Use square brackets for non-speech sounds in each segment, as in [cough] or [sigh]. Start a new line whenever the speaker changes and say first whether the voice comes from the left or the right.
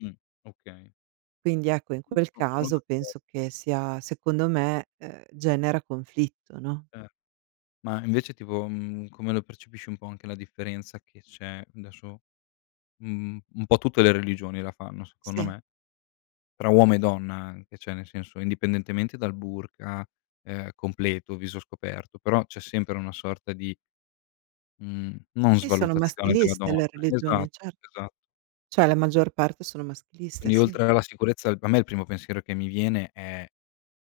left: Mh, okay.
right: Quindi ecco in quel
left: No, sono
right: caso
left: d'accor
right: penso che sia secondo me ehm, genera conflitto, no.
left: Eh. Ma invece tipo, mhmm, come lo percepisci un po' anche la differenza che c'è adesso mh mhmm, un po' tutte le religioni la fanno secondo
right: Sì.
left: me. Tra uomo e donna anche, cioè nel senso indipendentemente dal burqa, ehm, completo, viso scoperto, però c'è sempre una sorta di mhmm, non
right: Sì, sono
left: svalutazione della
right: maschiliste
left: donna.
right: le
left: Esa
right: religioni, cer
left: esa
right: cioè la maggior parte sono maschiliste,
left: Quindi
right: sì.
left: oltre alla sicurezza per me il primo pensiero che mi viene è,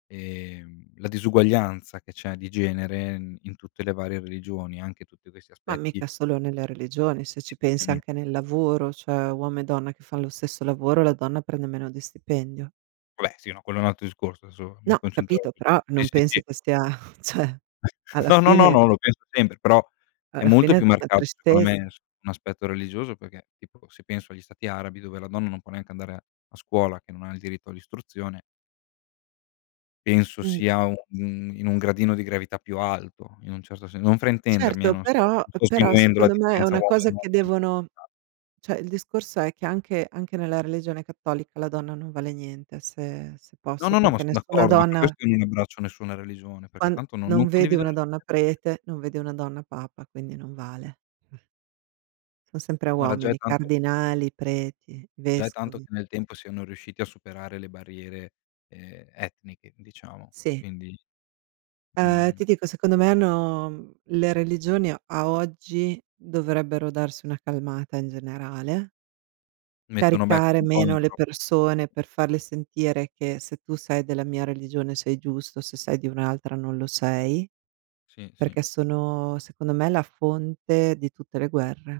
left: ehm, la disuguaglianza che c'è di genere in in tutte le varie religioni, anche tutti questi
right: Ma
left: aspetti
right: mica solo nelle religioni, se ci pensi
left: [unintelligible]
right: anche nel lavoro, cioè, uomo e donna che fan lo stesso lavoro, la donna prende meno di stipendio.
left: Va beh sì no, quello è un altro discorso adesso
right: No,
left: mi
right: ho
left: concentravo
right: capito,
left: su
right: però
left: sì,
right: non
left: sì, sì.
right: pensi che sia [chuckles] cioè,
left: [chuckles]
right: alla
left: No, no, no,
right: fine
left: no, lo penso sempre però è
right: alla
left: molto
right: fine
left: più
right: la
left: marcato secondo
right: tristezza.
left: me as un aspetto religioso perché tipo se penso agli stati arabi dove la donna non può neanche andare a a scuola che non ha il diritto all'istruzione penso
right: Mh,
left: sia
right: mh.
left: un in un gradino di gravità più alto in un certo sen non fraintendermi, eh,
right: Certo,
left: non sto
right: però
left: non sto
right: però
left: sminuendo la
right: secondo me è
left: differenza
right: una
left: uomo e
right: cosa
left: donna
right: che
left: nella
right: devono
left: società.
right: cioè il discorso è che anche anche nella religione cattolica la donna non vale niente, se se
left: No,
right: posso,
left: no, no, ma
right: perché
left: son
right: nessuna
left: d'accordo, ma per
right: donna
left: questo io non abbraccio nessuna religione, perché
right: quando
left: tanto non
right: non
left: non
right: vedi
left: condivido
right: una
left: niente
right: donna
left: [unintelligible]
right: prete, non vedi una donna Papa, quindi non vale. Son sempre
left: Guarda già è
right: uomini,
left: tanto
right: cardinali, preti,
left: gia è tanto
right: vescovi.
left: che nel tempo siano riusciti a superare le barriere, ehm, etniche diciamo,
right: Sì.
left: quindi
right: Ehm,
left: Mh.
right: ti dico, secondo me hanno mhmm, le religioni a a oggi dovrebbero darsi una calmata in generale
left: Mettono becco
right: caricare
left: un po' in
right: meno le
left: troppe
right: persone per farle sentire che se tu sei della mia religione sei giusto, se sei di un'altra non lo sei,
left: Sì, sì.
right: perché sono secondo me la fonte di tutte le guerre.